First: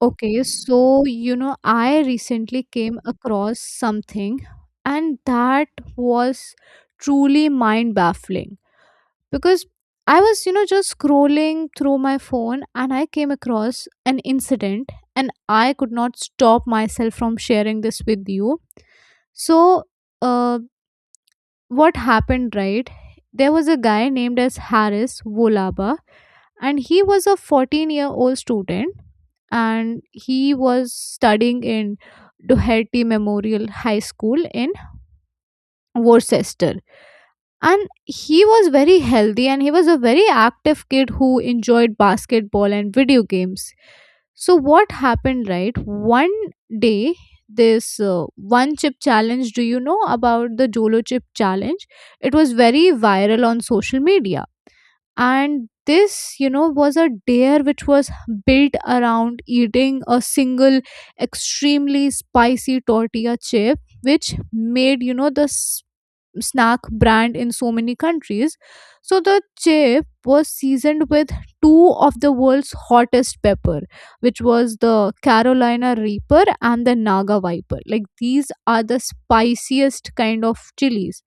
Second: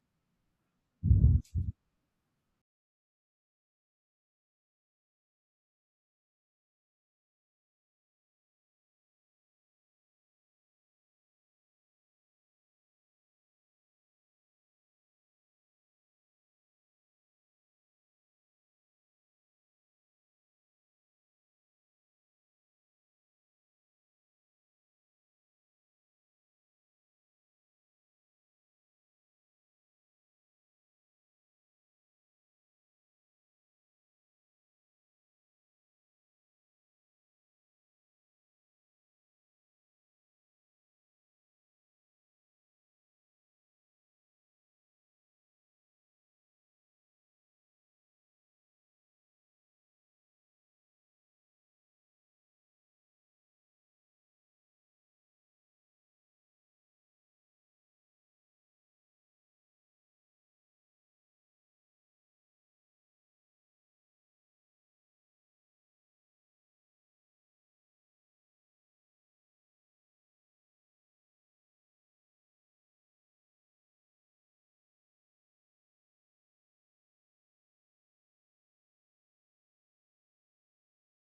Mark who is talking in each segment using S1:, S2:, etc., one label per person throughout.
S1: Okay, so you know, I recently came across something, and that was truly mind baffling because I was, you know, just scrolling through my phone and I came across an incident, and I could not stop myself from sharing this with you. So, uh, what happened right there was a guy named as harris volaba and he was a 14-year-old year old student and he was studying in Doherty Memorial High School in Worcester, and he was very healthy and he was a very active kid who enjoyed basketball and video games. So what happened right one day, this one chip challenge, do you know about the Jolo chip challenge? It was very viral on social media, and this, you know, was a dare which was built around eating a single extremely spicy tortilla chip which made, you know, snack brand in so many countries. So the chip was seasoned with two of the world's hottest pepper, which was the Carolina Reaper and the Naga Viper. Like these are the spiciest kind of chilies.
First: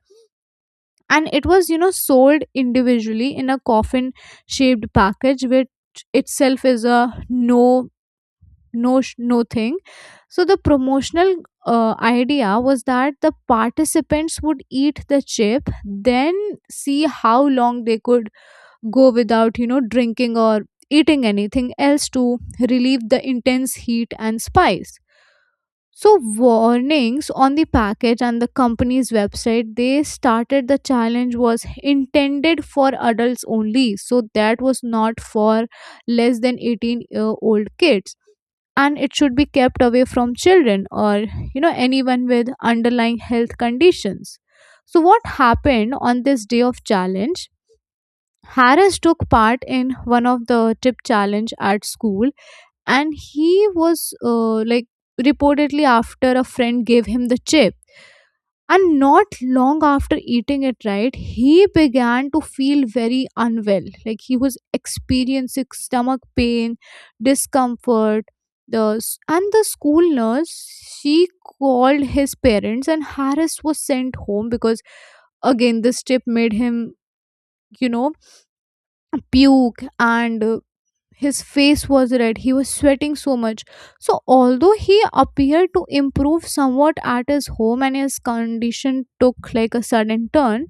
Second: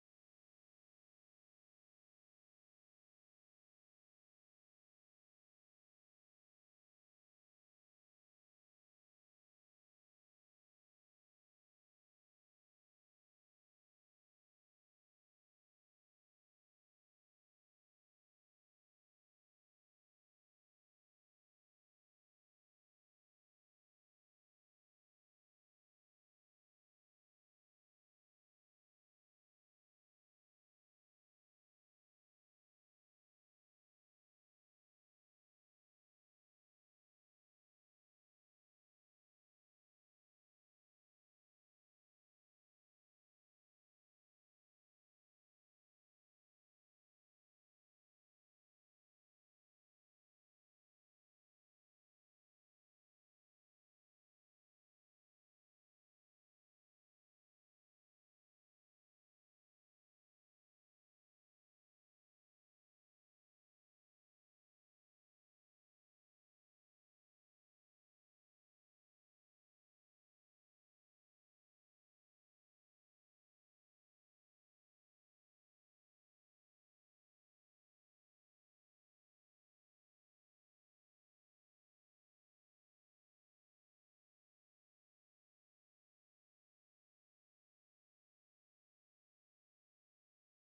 S1: And it was, you know, sold individually in a coffin shaped package, which itself is a no thing. So the promotional idea was that the participants would eat the chip, then see how long they could go without, you know, drinking or eating anything else to relieve the intense heat and spice. So warnings on the package and the company's website, they started the challenge was intended for adults only, so that was not for less than 18-year-old year old kids, and it should be kept away from children or, you know, anyone with underlying health conditions. So what happened on this day of challenge, Harris took part in one of the tip challenge at school, and he was like reportedly after a friend gave him the chip, and not long after eating it, right, he began to feel very unwell. Like he was experiencing stomach pain, discomfort. And the school nurse, she called his parents, and Harris was sent home because, again, this trip made him, you know, puke, and his face was red. He was sweating so much. So, although he appeared to improve somewhat at his home and his condition took like a sudden turn,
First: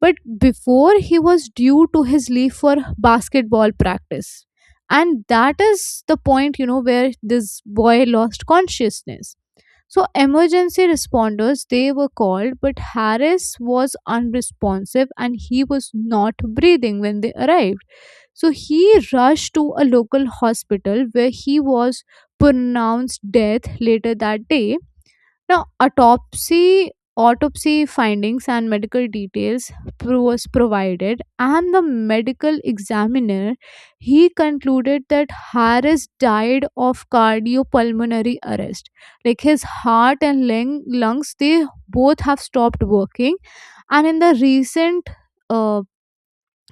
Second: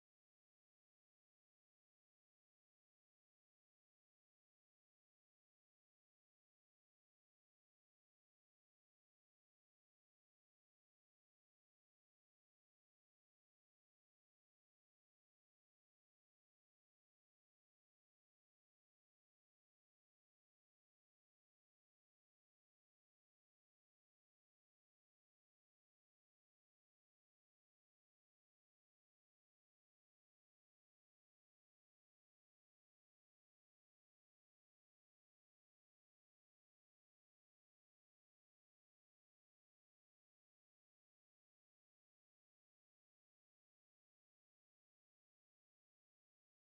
S1: but before he was due to his leave for basketball practice. And that is the point, you know, where this boy lost consciousness. So emergency responders, they were called, but Harris was unresponsive and he was not breathing when they arrived. So he rushed to a local hospital where he was pronounced death later that day. Now, autopsy findings and medical details was provided, and the medical examiner, he concluded that Harris died of cardiopulmonary arrest. Like his heart and lungs, they both have stopped working, and in the recent uh,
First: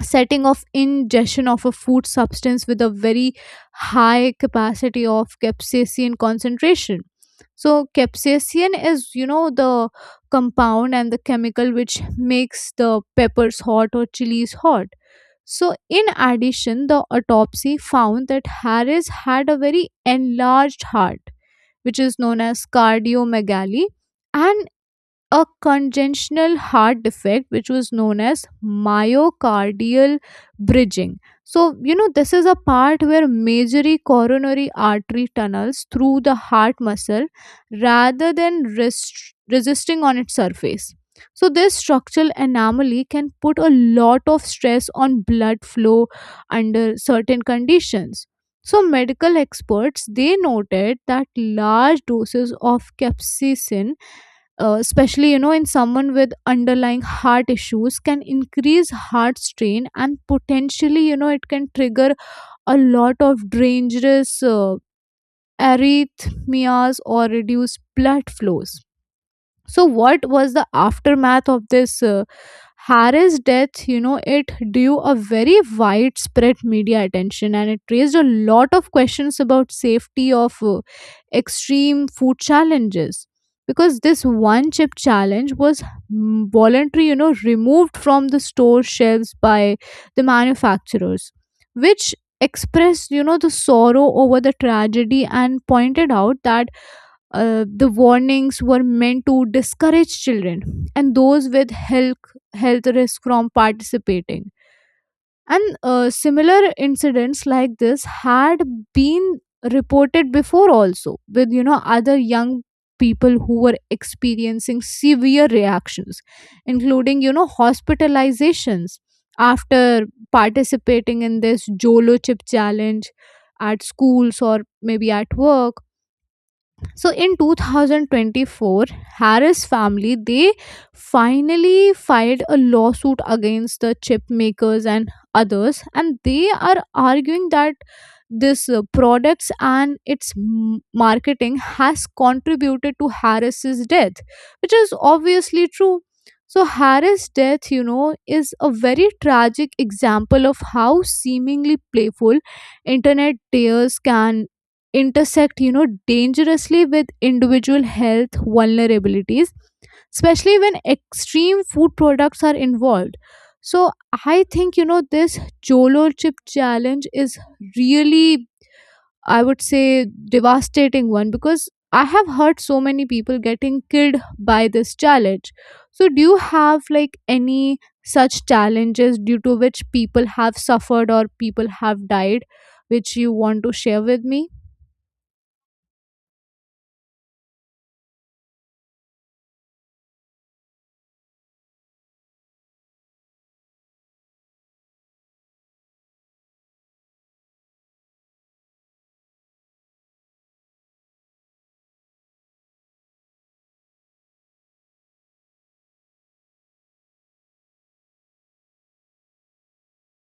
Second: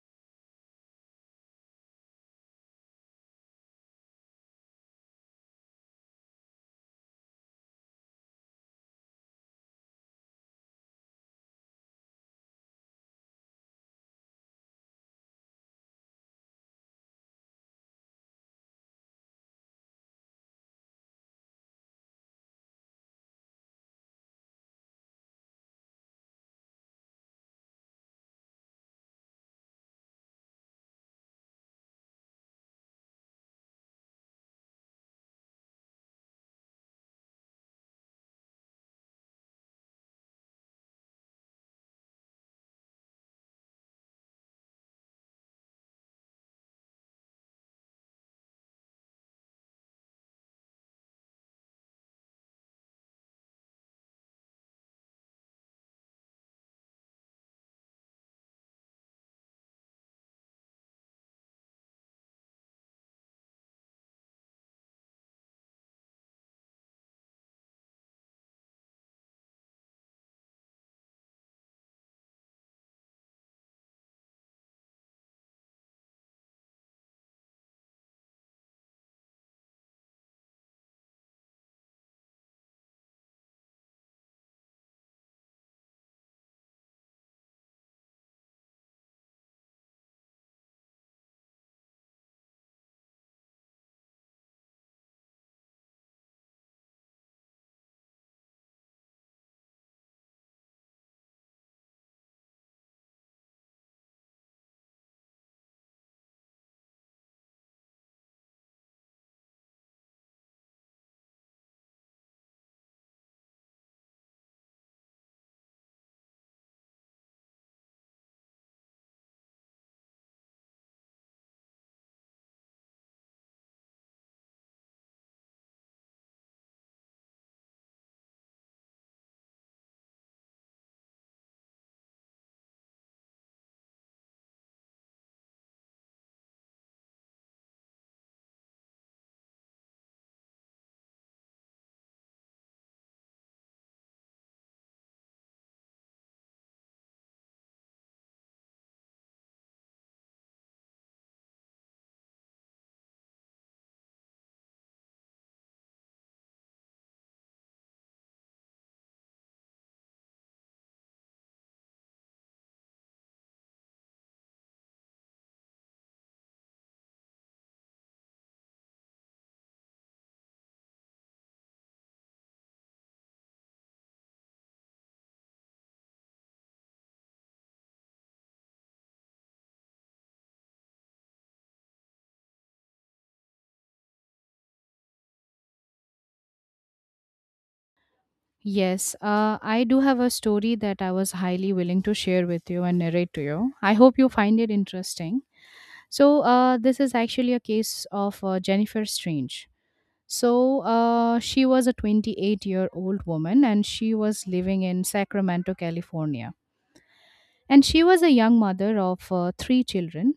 S1: setting of ingestion of a food substance with a very high capacity of capsaicin concentration. So capsaicin is, you know, the compound and the chemical which makes the peppers hot or chilies hot. So in addition, the autopsy found that Harris had a very enlarged heart, which is known as cardiomegaly, and a congenital heart defect which was known as myocardial bridging. So, you know, this is a part where majorly coronary artery tunnels through the heart muscle rather than resisting on its surface. So this structural anomaly can put a lot of stress on blood flow under certain conditions. So medical experts, they noted that large doses of capsaicin, especially, you know, in someone with underlying heart issues, can increase heart strain and potentially, you know, it can trigger a lot of dangerous arrhythmias or reduced blood flows. So what was the aftermath of this Harris' death? You know, it drew a very widespread media attention and it raised a lot of questions about safety of extreme food challenges, because this one chip challenge was voluntary, you know, removed from the store shelves by the manufacturers, which expressed, you know, the sorrow over the tragedy and pointed out that the warnings were meant to discourage children and those with health risk from participating. And similar incidents like this had been reported before also, with, you know, other young people who were experiencing severe reactions, including, you know, hospitalizations after participating in this Jolo chip challenge at schools or maybe at work. So in 2024, Harris family, they finally filed a lawsuit against the chip makers and others, and they are arguing that this products and its marketing has contributed to Harris's death, which is obviously true. So Harris's death, you know, is a very tragic example of how seemingly playful internet tears can intersect, you know, dangerously with individual health vulnerabilities, especially when extreme food products are involved. So I think, you know, this Jolo chip challenge is really, I would say, devastating one, because I have heard so many people getting killed by this challenge. So do you have like any such challenges due to which people have suffered or people have died which you want to share with me?
S2: Yes, I do have a story that I was highly willing to share with you and narrate to you. I hope you find it interesting. So, this is actually a case of Jennifer Strange. So, she was a 28-year-old woman and she was living in Sacramento, California. And she was a young mother of three children.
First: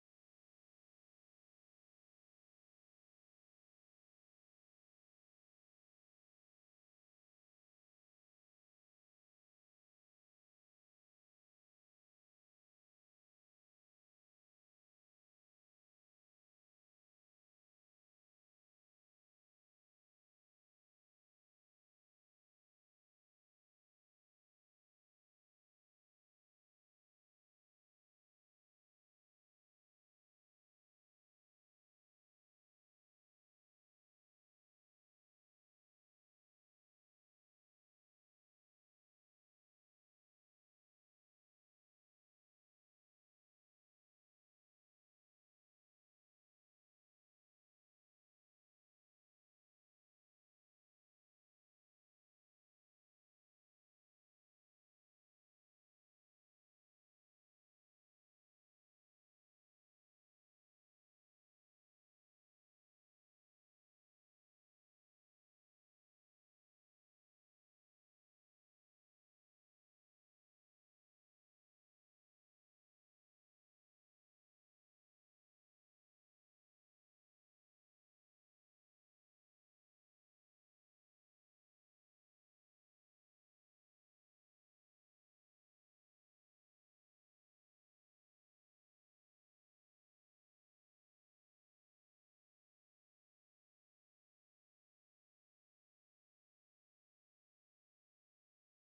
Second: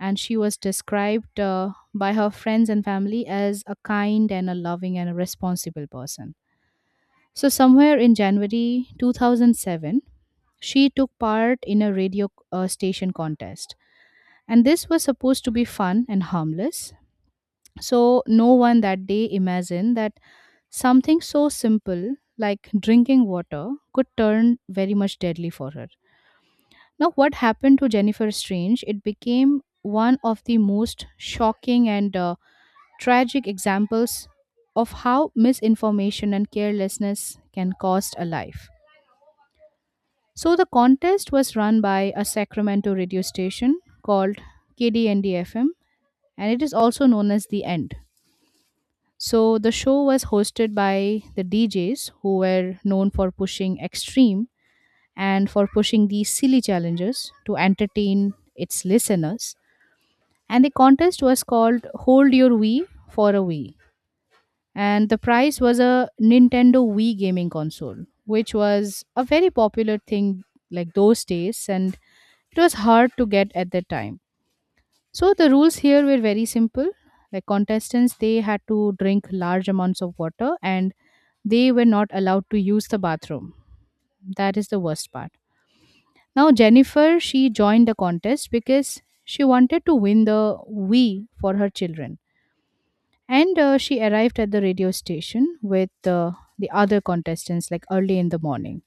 S2: And she was described by her friends and family as a kind and a loving and a responsible person, so somewhere in January 2007, she took part in a radio station contest. And this was supposed to be fun and harmless. So, no one that day imagined that something so simple like drinking water could turn very much deadly for her. Now, what happened to Jennifer Strange? It became one of the most shocking and tragic examples of how misinformation and carelessness can cost a life. So the contest was run by a Sacramento radio station called KDND-FM, and it is also known as The End. So the show was hosted by the DJs who were known for pushing extreme and for pushing these silly challenges to entertain its listeners. And the contest was called Hold Your Wii for a Wii. And the prize was a Nintendo Wii gaming console, which was a very popular thing like those days, and it was hard to get at that time. So the rules here were very simple. Like contestants, they had to drink large amounts of water and they were not allowed to use the bathroom. That is the worst part. Now, Jennifer, she joined the contest because she wanted to win the Wii for her children. And she arrived at the radio station with the other contestants like early in the morning.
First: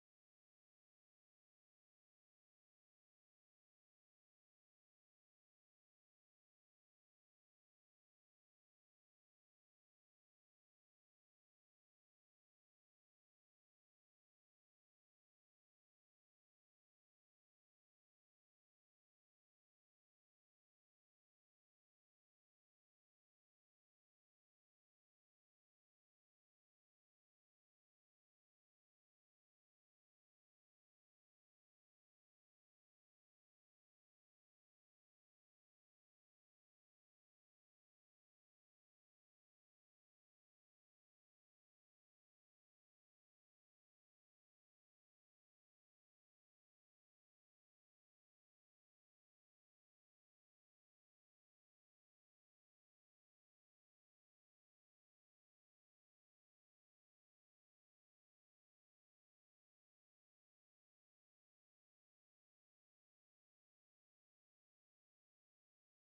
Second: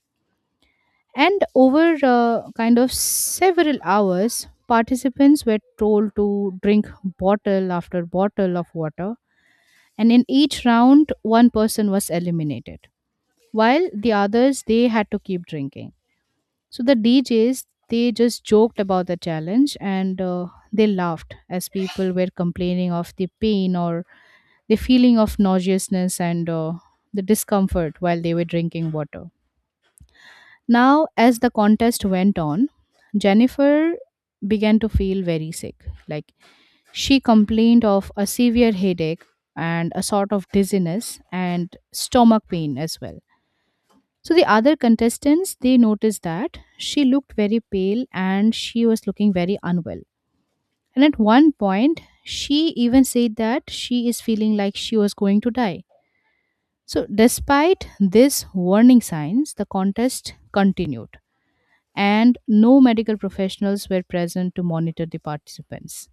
S2: And over kind of several hours, participants were told to drink bottle after bottle of water, and in each round, one person was eliminated, while the others they had to keep drinking. So the DJs they just joked about the challenge and they laughed as people were complaining of the pain or the feeling of nauseousness and the discomfort while they were drinking water. Now, as the contest went on, Jennifer began to feel very sick. Like, she complained of a severe headache and a sort of dizziness and stomach pain as well. So the other contestants they noticed that she looked very pale and she was looking very unwell. And at one point she even said that she is feeling like she was going to die. So despite these warning signs the contest continued and no medical professionals were present to monitor the participants.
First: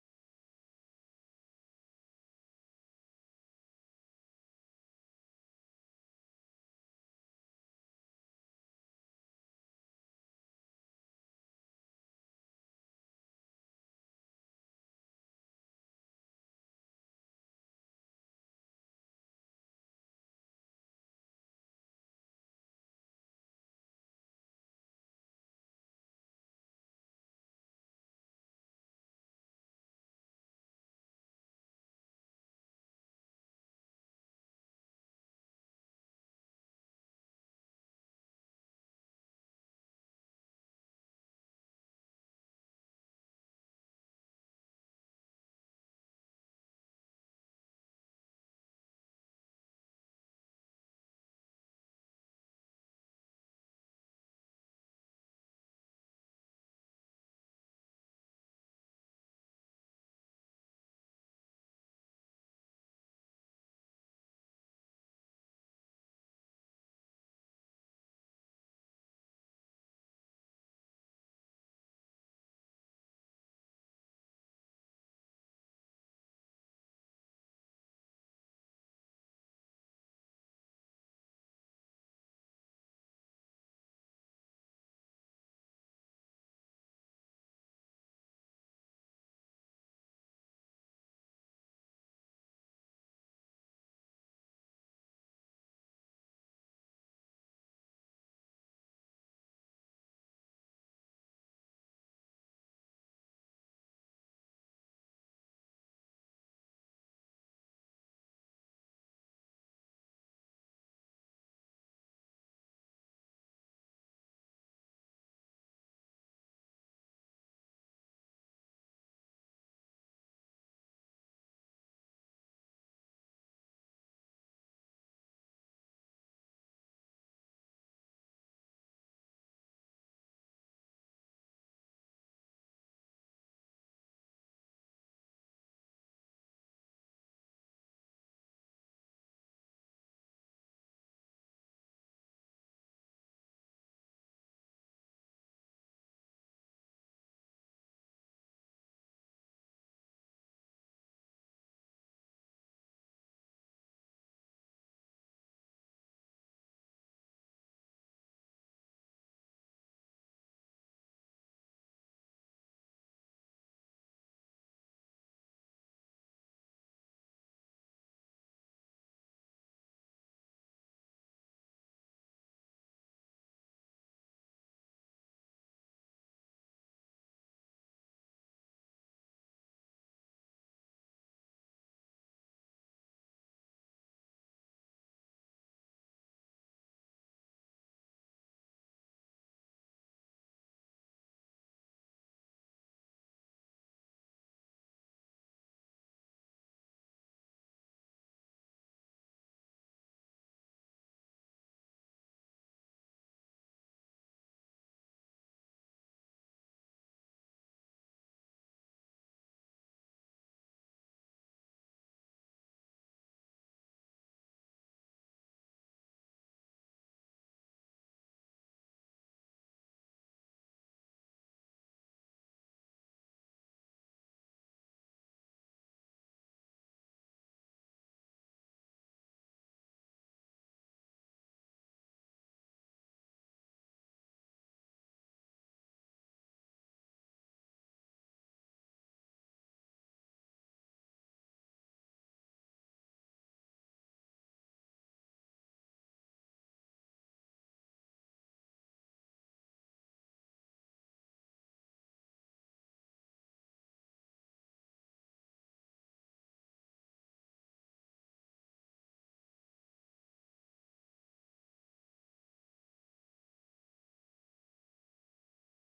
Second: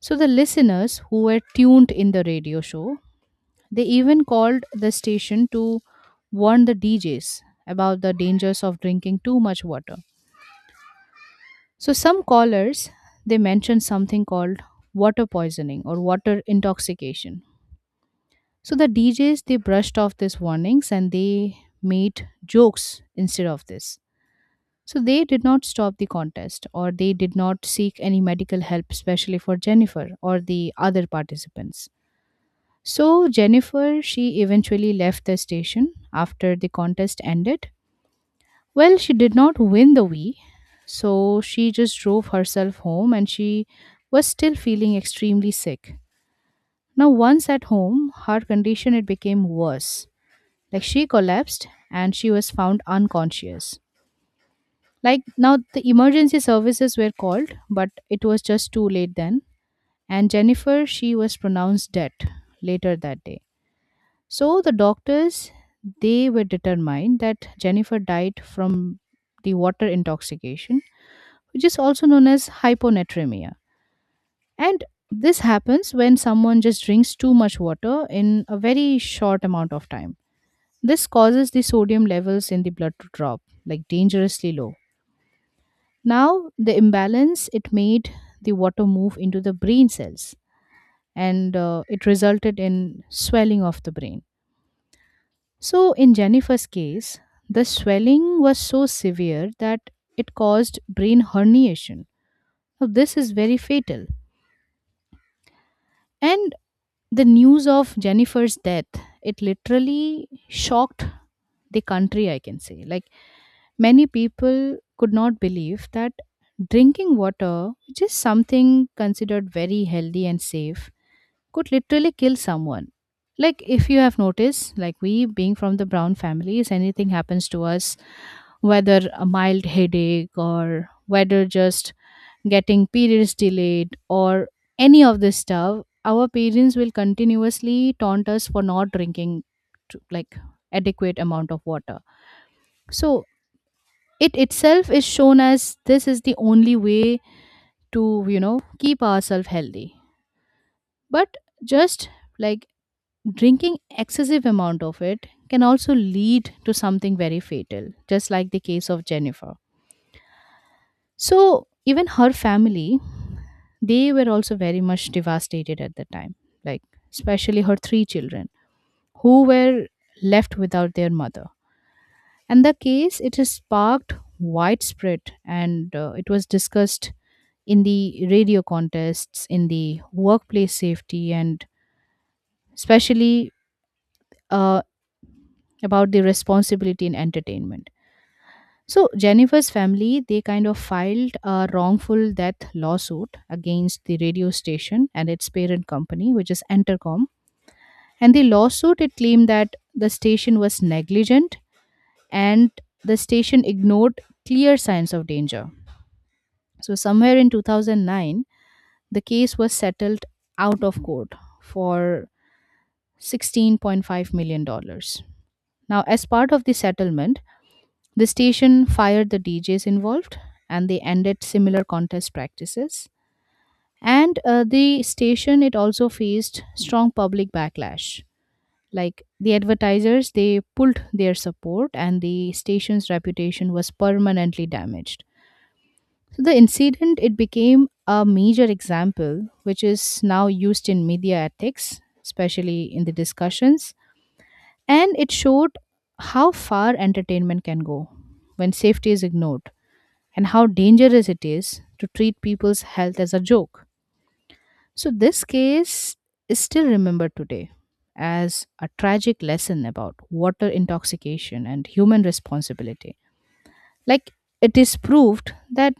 S2: So the listeners who were tuned in the radio show, they even called the station to warn the DJs about the dangers of drinking too much water. So some callers they mentioned something called water poisoning or water intoxication. So the DJs they brushed off these warnings and they made jokes instead of this. So they did not stop the contest, or they did not seek any medical help, especially for Jennifer or the other participants. So Jennifer, she eventually left the station after the contest ended. Well, she did not win the Wii, so she just drove herself home and she was still feeling extremely sick. Now, once at home, her condition it became worse. Like she collapsed and she was found unconscious. Like now, the emergency services were called, but it was just too late then. And Jennifer, she was pronounced dead later that day. So the doctors, they were determined that Jennifer died from the water intoxication, which is also known as hyponatremia. And this happens when someone just drinks too much water in a very short amount of time. This causes the sodium levels in the blood to drop, like dangerously low. Now, the imbalance it made the water move into the brain cells and it resulted in swelling of the brain. So, in Jennifer's case, the swelling was so severe that it caused brain herniation. Now, this is very fatal. And the news of Jennifer's death, it literally shocked the country, I can say. Like, many people could not believe that drinking water, which is something considered very healthy and safe, could literally kill someone. Like, if you have noticed, like we being from the Brown families, anything happens to us, whether a mild headache or whether just getting periods delayed or any of this stuff, our parents will continuously taunt us for not drinking like adequate amount of water, so it itself is shown as this is the only way to keep ourselves healthy, but just like drinking excessive amount of it can also lead to something very fatal just like the case of Jennifer. So even her family, they were also very much devastated at the time, like especially her three children who were left without their mother. And the case, it has sparked widespread and it was discussed in the radio contests, in the workplace safety, and especially uh, about the responsibility in entertainment. So, Jennifer's family, they kind of filed a wrongful death lawsuit against the radio station and its parent company, which is Entercom. And the lawsuit, it claimed that the station was negligent and the station ignored clear signs of danger. So, somewhere in 2009, the case was settled out of court for $16.5 million dollars. Now, as part of the settlement, the station fired the DJs involved and they ended similar contest practices. And the station, it also faced strong public backlash. Like the advertisers, they pulled their support and the station's reputation was permanently damaged. So the incident it became a major example which is now used in media ethics, especially in the discussions, and it showed how far entertainment can go when safety is ignored and how dangerous it is to treat people's health as a joke. So this case is still remembered today as a tragic lesson about water intoxication and human responsibility. Like, it is proved that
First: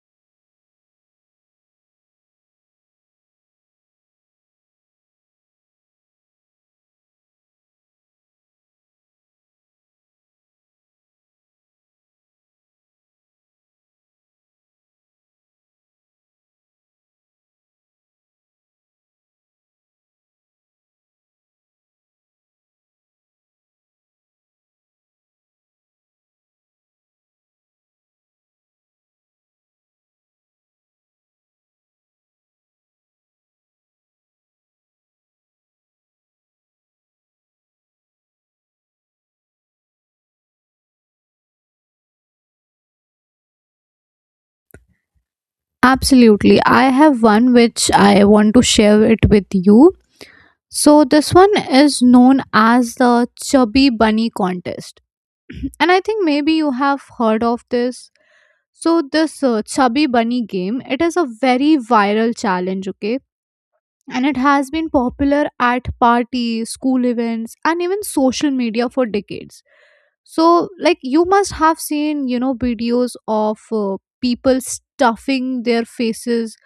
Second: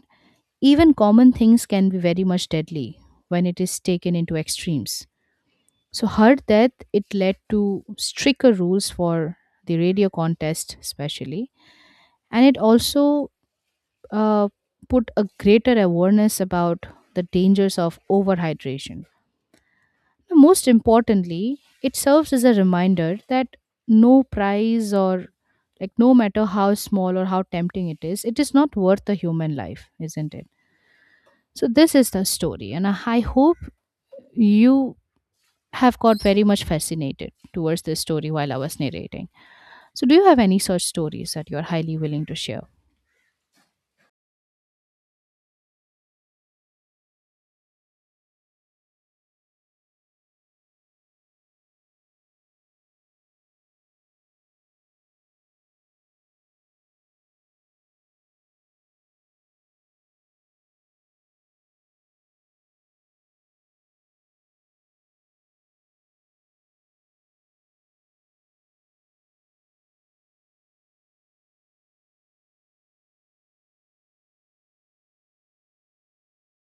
S2: even common things can be very much deadly when it is taken into extremes. So, her death it led to stricter rules for the radio contest, especially, and it also uh, put a greater awareness about the dangers of overhydration. Most importantly, it serves as a reminder that no prize, or like no matter how small or how tempting it is not worth a human life, isn't it? So this is the story, and I hope you have got very much fascinated towards this story while I was narrating. So do you have any such stories that you're highly willing to share?
S1: Absolutely. I have one which I want to share it with you. So this one is known as the Chubby Bunny contest. And I think maybe you have heard of this. So this Chubby Bunny game, it is a very viral challenge, okay? And it has been popular at parties, school events, and even social media for decades. So like, you must have seen, you know, videos of people stuffing their faces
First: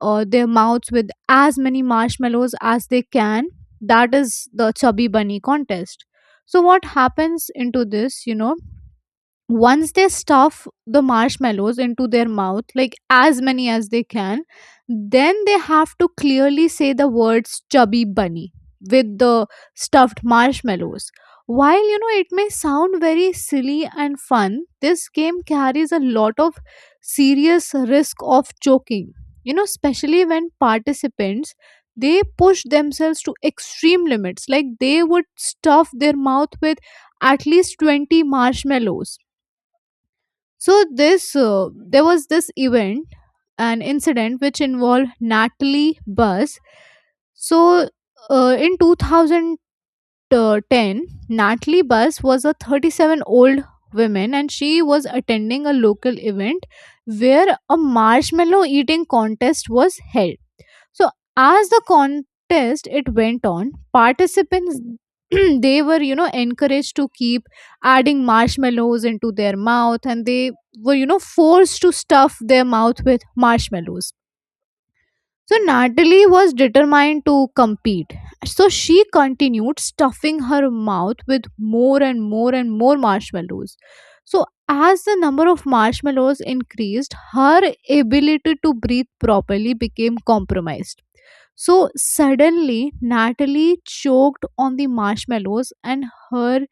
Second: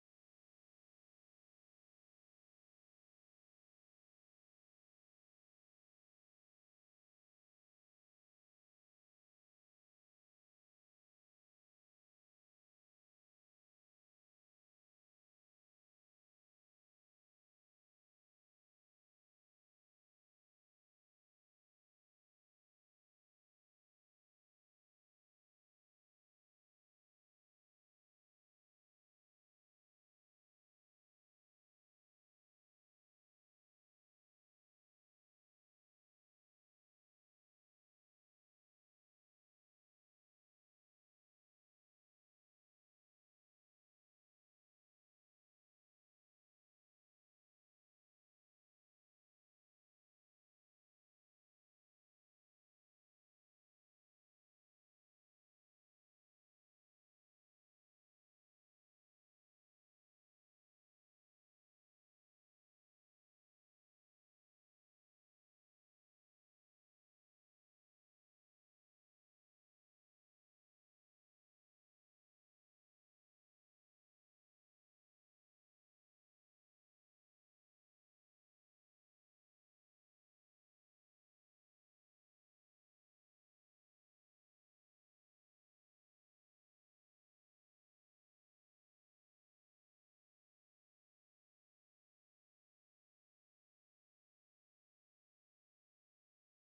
S1: or their mouths with as many marshmallows as they can. That is the Chubby Bunny contest. So what happens into this, you know, once they stuff the marshmallows into their mouth like as many as they can, then they have to clearly say the words chubby bunny with the stuffed marshmallows. While, you know, it may sound very silly and fun, this game carries a lot of serious risk of choking, you know, especially when participants, they push themselves to extreme limits, like they would stuff their mouth with at least 20 marshmallows. So this there was this event, an incident which involved Natalie Bus. So in 2010, Natalie Bus was a 37 old woman and she was attending a local event where a marshmallow eating contest was held. So as the contest it went on, participants they were, you know, encouraged to keep adding marshmallows into their mouth, and they were, you know, forced to stuff their mouth with marshmallows. So Natalie was determined to compete. So she continued stuffing her mouth with more and more and more marshmallows. So as the number of marshmallows increased, her ability to breathe properly became compromised. So suddenly, Natalie choked on the marshmallows and her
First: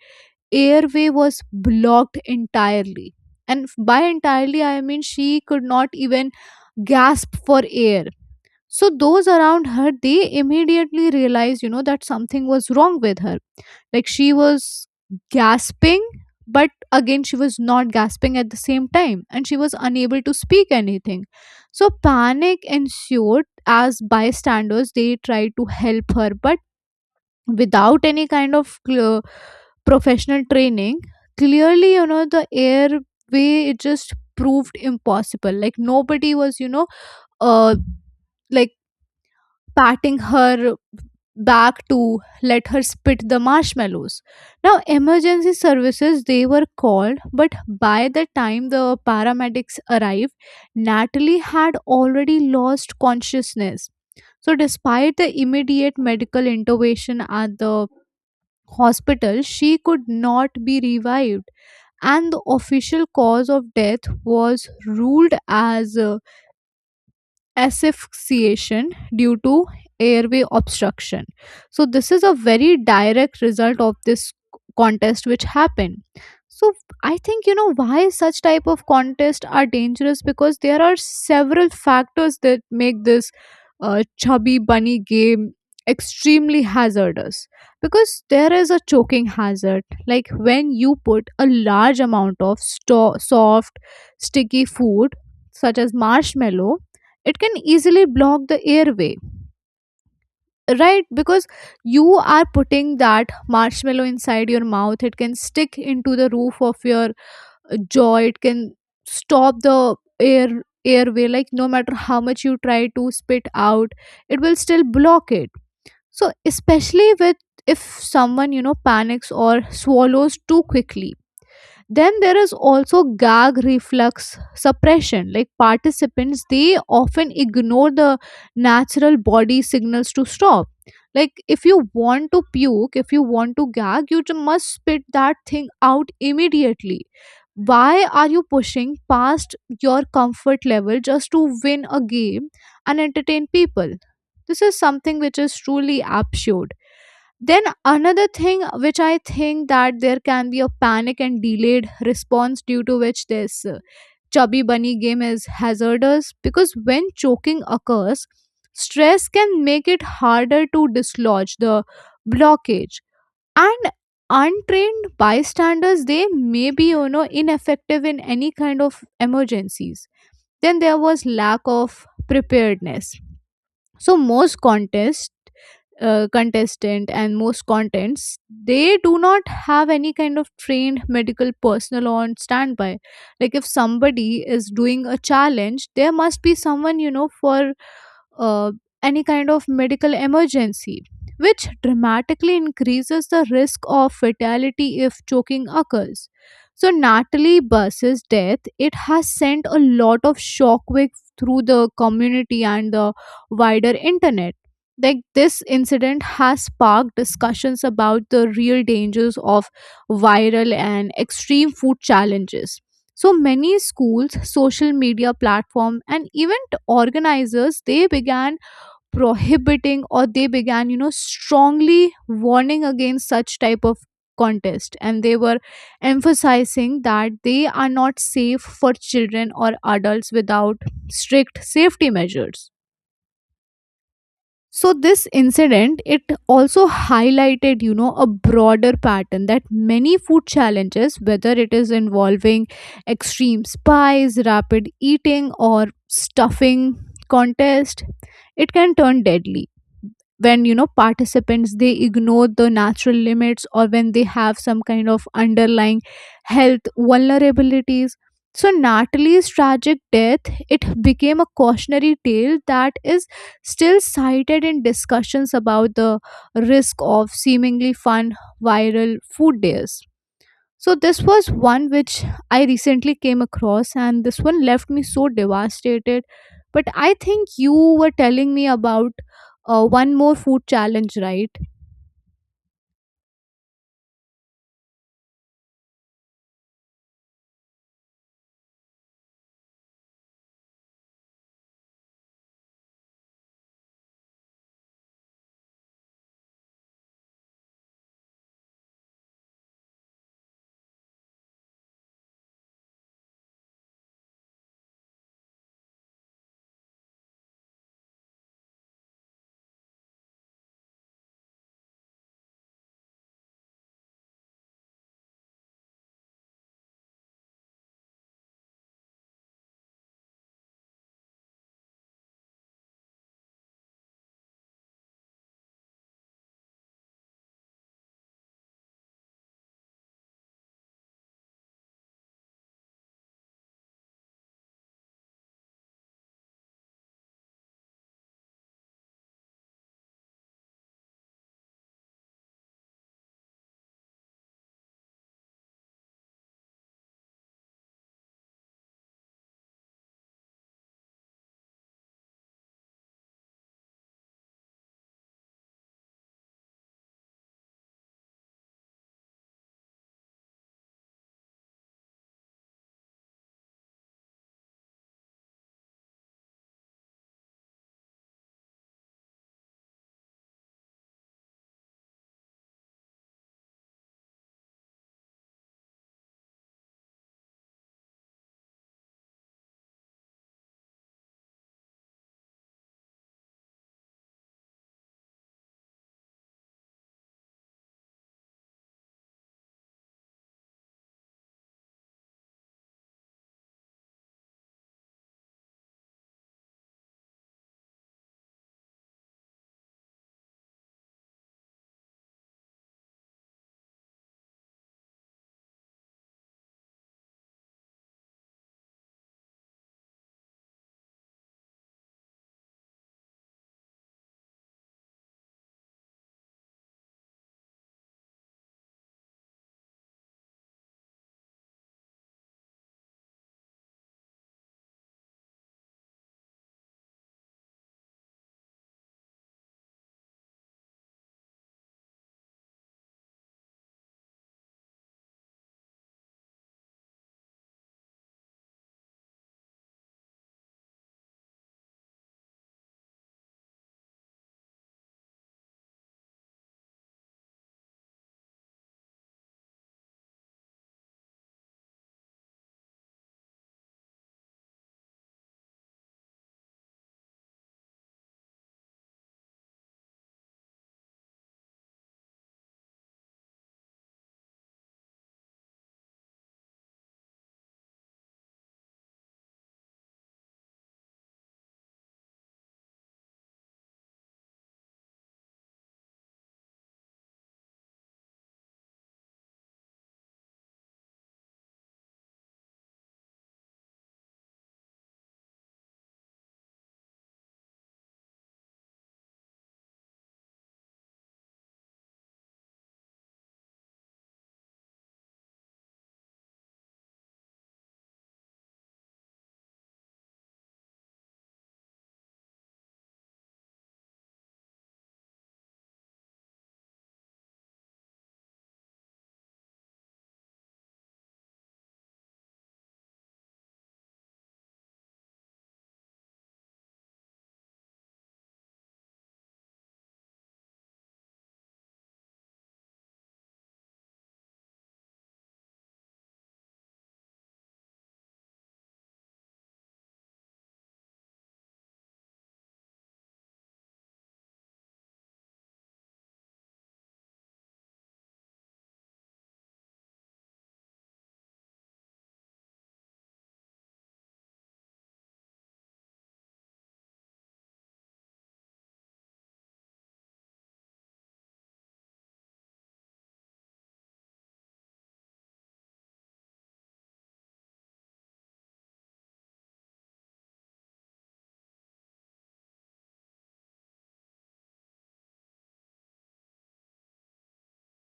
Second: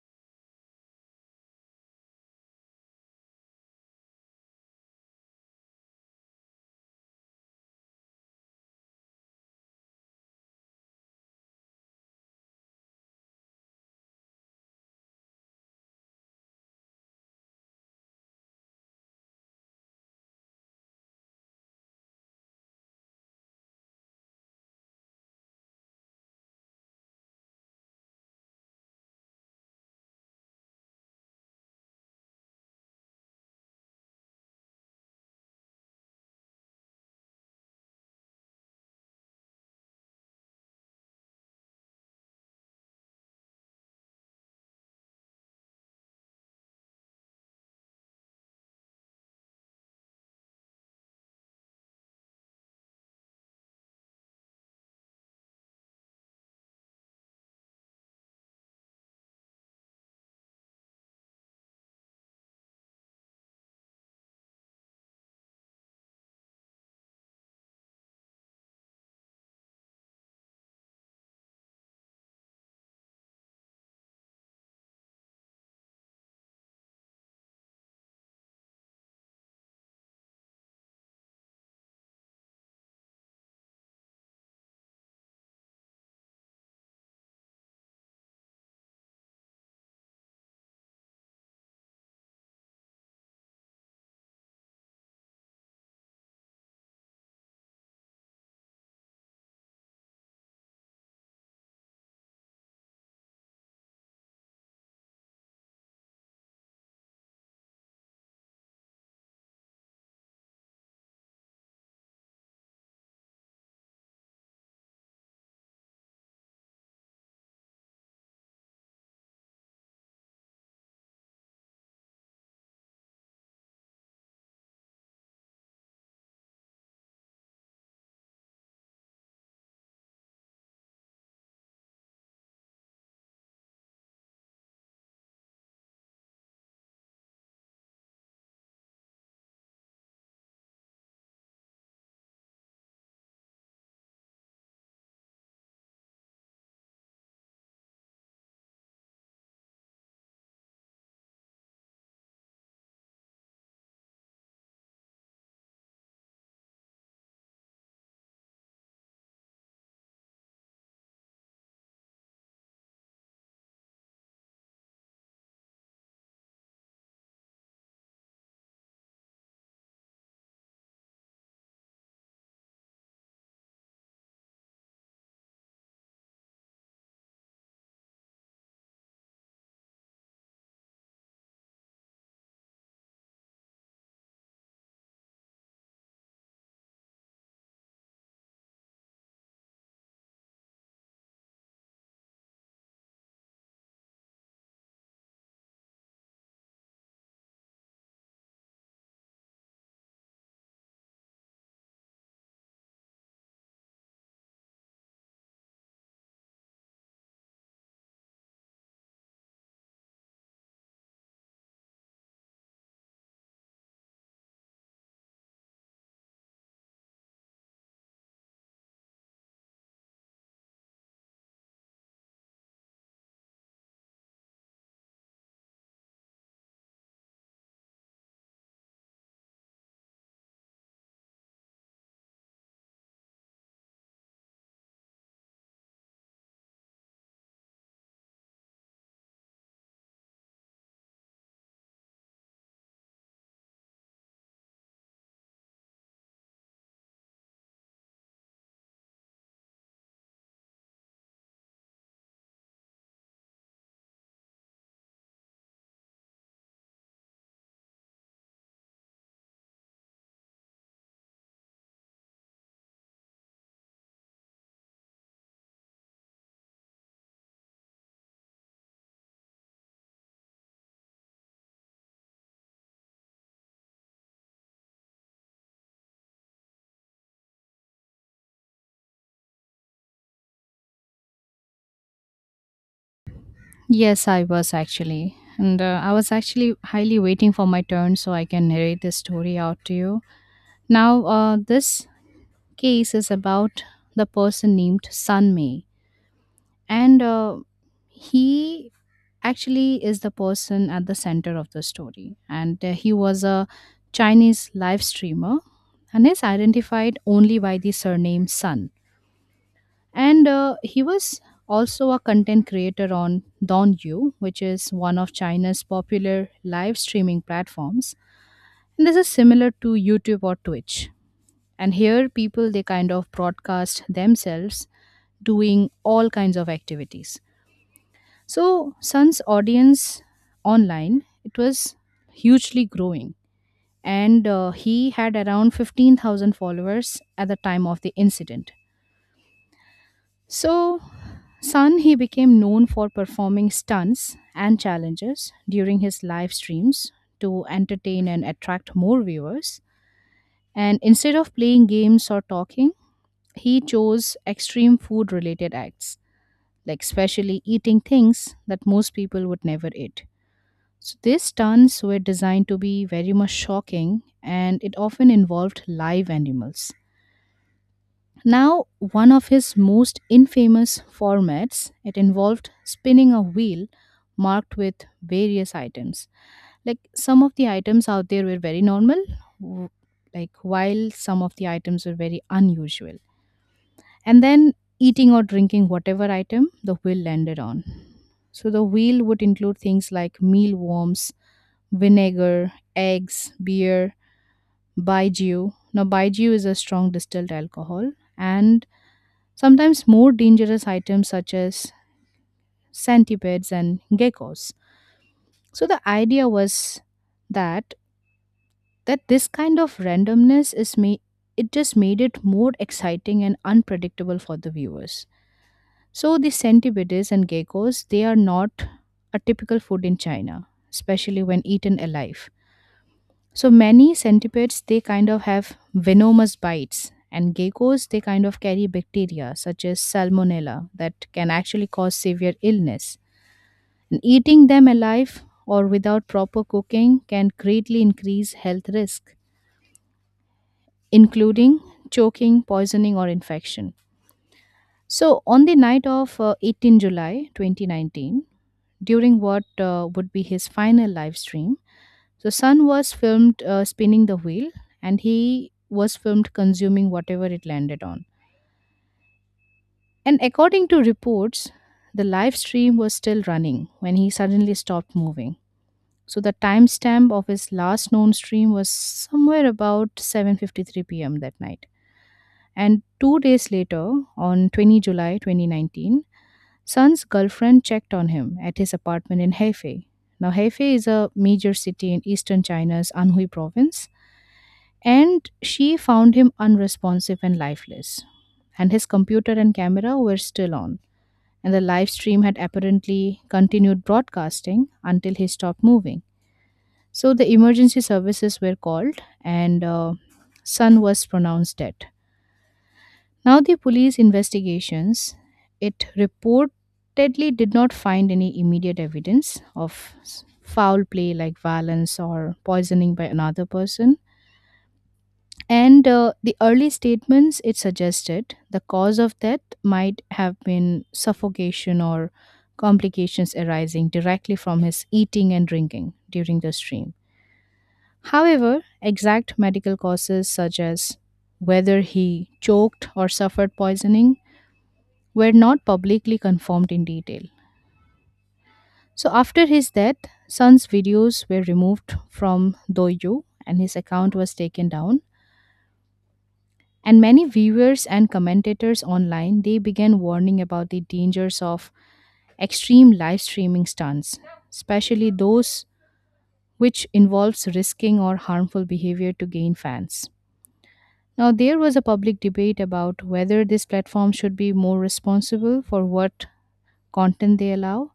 S1: airway was blocked entirely. And by entirely, I mean she could not even gasp for air. So those around her, they immediately realized, you know, that something was wrong with her. Like she was gasping, but again, she was not gasping at the same time and she was unable to speak anything. So panic ensued as bystanders, they tried to help her, but without any kind of clear professional training, clearly, you know, the airway, it just proved impossible. Like nobody was, you know, uh, like patting her back to let her spit the marshmallows. Now, emergency services, they were called, but by the time the paramedics arrived, Natalie had already lost consciousness. So, despite the immediate medical intervention at the hospital, she could not be revived, and the official cause of death was ruled as asphyxiation due to airway obstruction. So, this is a very direct result of this contest which happened. So, I think you know why such type of contests are dangerous, because there are several factors that make this chubby bunny game extremely hazardous, because there is a choking hazard, like when you put a large amount of soft sticky food such as marshmallow, it can easily block the airway, right? Because you are putting that marshmallow inside your mouth, it can stick into the roof of your jaw, it can stop the air airway, like no matter how much you try to spit out, it will still block it. So especially with, if someone, you know, panics or swallows too quickly, then there is also gag reflux suppression. Like participants, they often ignore the natural body signals to stop. Like if you want to puke, if you want to gag, you must spit that thing out immediately. Why are you pushing past your comfort level just to win a game and entertain people? This is something which is truly absurd. Then another thing which I think that there can be a panic and delayed response due to which this chubby bunny game is hazardous, because when choking occurs, stress can make it harder to dislodge the blockage, and untrained bystanders, they may be, you know, ineffective in any kind of emergencies. Then there was lack of preparedness. So most contest, contestant and most contents, they do not have any kind of trained medical personnel on standby. Like if somebody is doing a challenge, there must be someone, you know, for uh, any kind of medical emergency, which dramatically increases the risk of fatality if choking occurs. So, Natalie Buss's death, it has sent a lot of shockwave through the community and the wider internet. Like this incident has sparked discussions about the real dangers of viral and extreme food challenges. So many schools, social media platform and event organizers, they began prohibiting, or they began, you know, strongly warning against such type of contest, and they were emphasizing that they are not safe for children or adults without strict safety measures. So this incident, it also highlighted, you know, a broader pattern that many food challenges, whether it is involving extreme spice, rapid eating or stuffing contest, it can turn deadly when, you know, participants, they ignore the natural limits or when they have some kind of underlying health vulnerabilities. So Natalie's tragic death, it became a cautionary tale that is still cited in discussions about the risk of seemingly fun viral food days. So, this was one which I recently came across, and this one left me so devastated. But I think you were telling me about one more food challenge, right?
S2: Yes, I was actually. And I was actually highly waiting for my turn so I can narrate this story out to you. Now, this case is about the person named Sun Mei. And he actually is the person at the center of the story and he was a Chinese live streamer and is identified only by the surname Sun. And he was also a content creator on Donyu, which is one of China's popular live streaming platforms, and this is similar to YouTube or Twitch. And here people they kind of broadcast themselves doing all kinds of activities. So Sun's audience online it was hugely growing, and he had around 15,000 followers at the time of the incident. So Sun he became known for performing stunts and challenges during his live streams to entertain and attract more viewers. And instead of playing games or talking, he chose extreme food related acts, like specially eating things that most people would never eat. So these stunts were designed to be very much shocking and it often involved live animals. Now, one of his most infamous formats, it involved spinning a wheel marked with various items. Like some of the items out there were very normal, w- like while some of the items were very unusual. And then eating or drinking whatever item the wheel landed on. So the wheel would include things like mealworms, vinegar, eggs, beer, baijiu. Now, baijiu is a strong distilled alcohol, and sometimes more dangerous items such as centipedes and geckos. So, the idea was that that this kind of randomness is me it just made it more exciting and unpredictable for the viewers. So the centipedes and geckos they are not a typical food in China, especially when eaten alive. So many centipedes they kind of have venomous bites and geckos they kind of carry bacteria such as salmonella that can actually cause severe illness. And eating them alive or without proper cooking can greatly increase health risk including choking, poisoning or infection. So on the night of 18 July 2019, during what would be his final live stream, So Sun was filmed spinning the wheel, and he was filmed consuming whatever it landed on. And according to reports, the live stream was still running when he suddenly stopped moving. So the timestamp of his last known stream was somewhere about 7:53 p.m. that night. And 2 days later on 20 July 2019, Sun's girlfriend checked on him at his apartment in Hefei. Now Hefei is a major city in eastern China's Anhui province, and she found him unresponsive and lifeless. And his computer and camera were still on, and the live stream had apparently continued broadcasting until he stopped moving. So the emergency services were called, and Sun was pronounced dead. Now the police investigations, it reportedly did not find any immediate evidence of foul play like violence or poisoning by another person. And the early statements, it suggested the cause of death might have been suffocation or complications arising directly from his eating and drinking during the stream. However, exact medical causes such as whether he choked or suffered poisoning were not publicly confirmed in detail. So after his death, Sun's videos were removed from Douyu and his account was taken down. And many viewers and commentators online, they began warning about the dangers of extreme live streaming stunts, especially those which involves risking or harmful behavior to gain fans. Now there was a public debate about whether this platform should be more responsible for what content they allow,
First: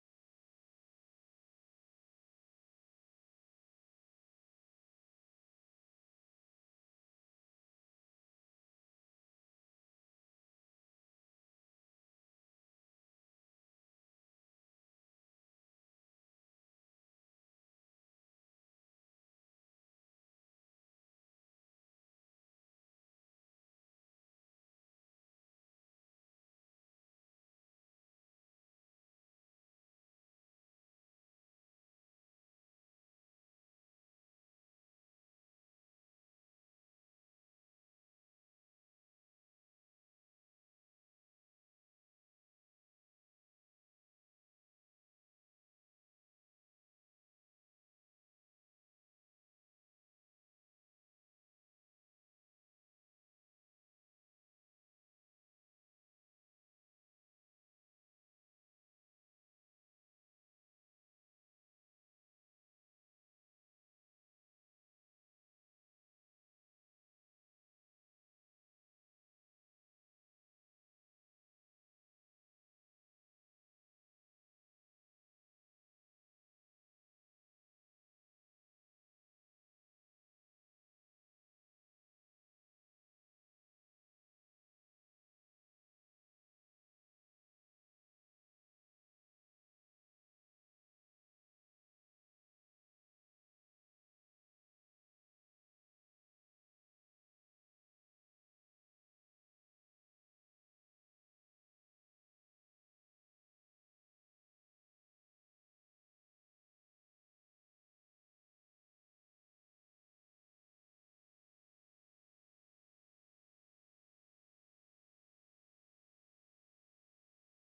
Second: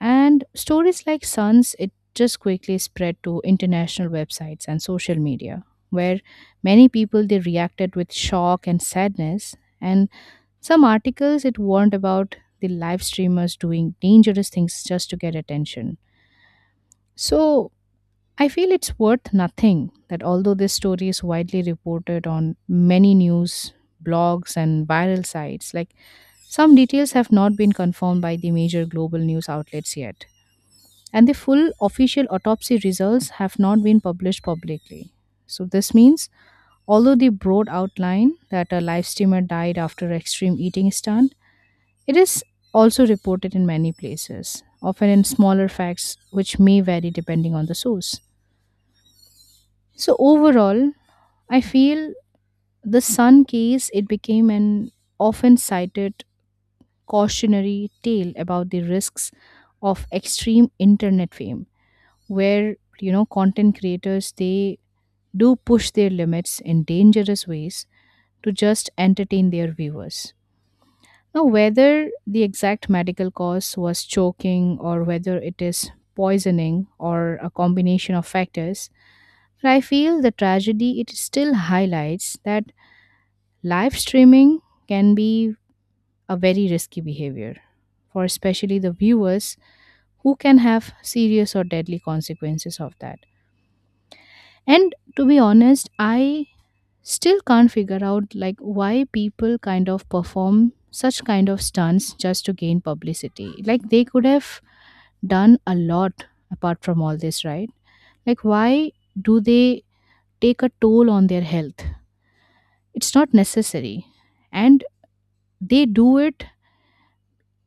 S2: and stories like Suns, it just quickly spread to international websites and social media, where many people, they reacted with shock and sadness. And some articles, it warned about the live streamers doing dangerous things just to get attention. So I feel it's worth nothing that although this story is widely reported on many news blogs and viral sites, like, some details have not been confirmed by the major global news outlets yet. And the full official autopsy results have not been published publicly. So this means although the broad outline that a live streamer died after extreme eating is done, it is also reported in many places, often in smaller facts which may vary depending on the source. So overall, I feel the sun case, it became an often cited cautionary tale about the risks of extreme internet fame, where content creators, they do push their limits in dangerous ways to just entertain their viewers. Now, whether the exact medical cause was choking or whether it is poisoning or a combination of factors, I feel the tragedy, it still highlights that live streaming can be a very risky behavior for especially the viewers, who can have serious or deadly consequences of that. And to be honest, I still can't figure out, like, why people kind of perform such kind of stunts just to gain publicity. Like, they could have done a lot apart from all this, right? Like, why do they take a toll on their health? It's not necessary. And they do it,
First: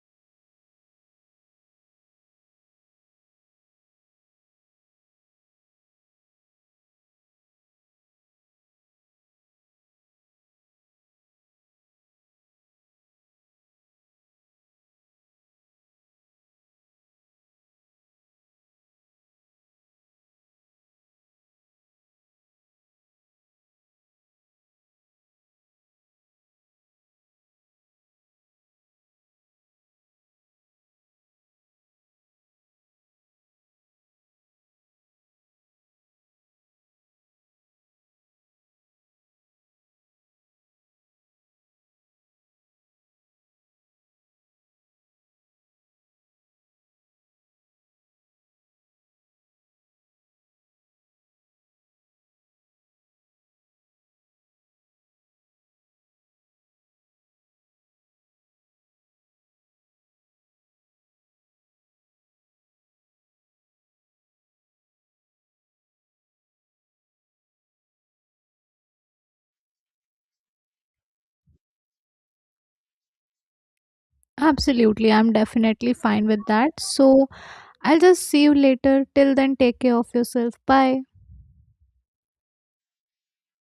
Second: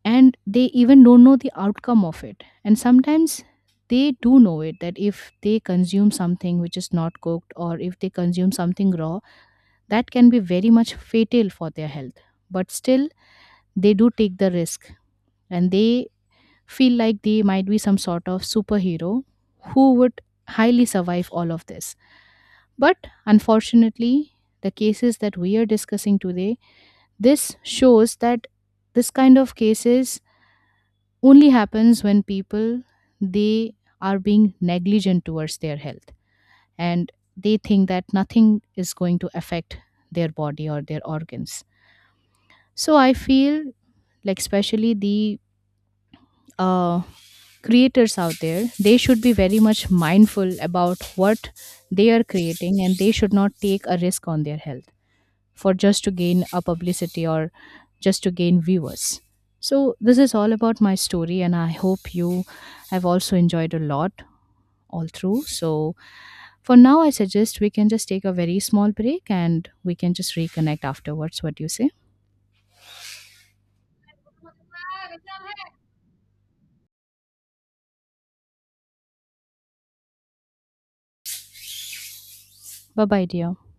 S2: and they even don't know the outcome of it. And sometimes they do know it, that if they consume something which is not cooked or if they consume something raw, that can be very much fatal for their health, but still they do take the risk. And they feel like they might be some sort of superhero who would highly survive all of this. But unfortunately, the cases that we are discussing today, this shows that this kind of cases only happens when people, they are being negligent towards their health, and they think that nothing is going to affect their body or their organs. So I feel like, especially the uh, creators out there, they should be very much mindful about what they are creating, and they should not take a risk on their health for just to gain a publicity or just to gain viewers. So this is all about my story, and I hope you have also enjoyed a lot all through. So for now, I suggest we can just take a very small break and we can just reconnect afterwards. What do you say?
S1: Absolutely, I'm definitely fine with that. So, I'll just see you later. Till then, take care of yourself. Bye.
S2: Bye bye, dear.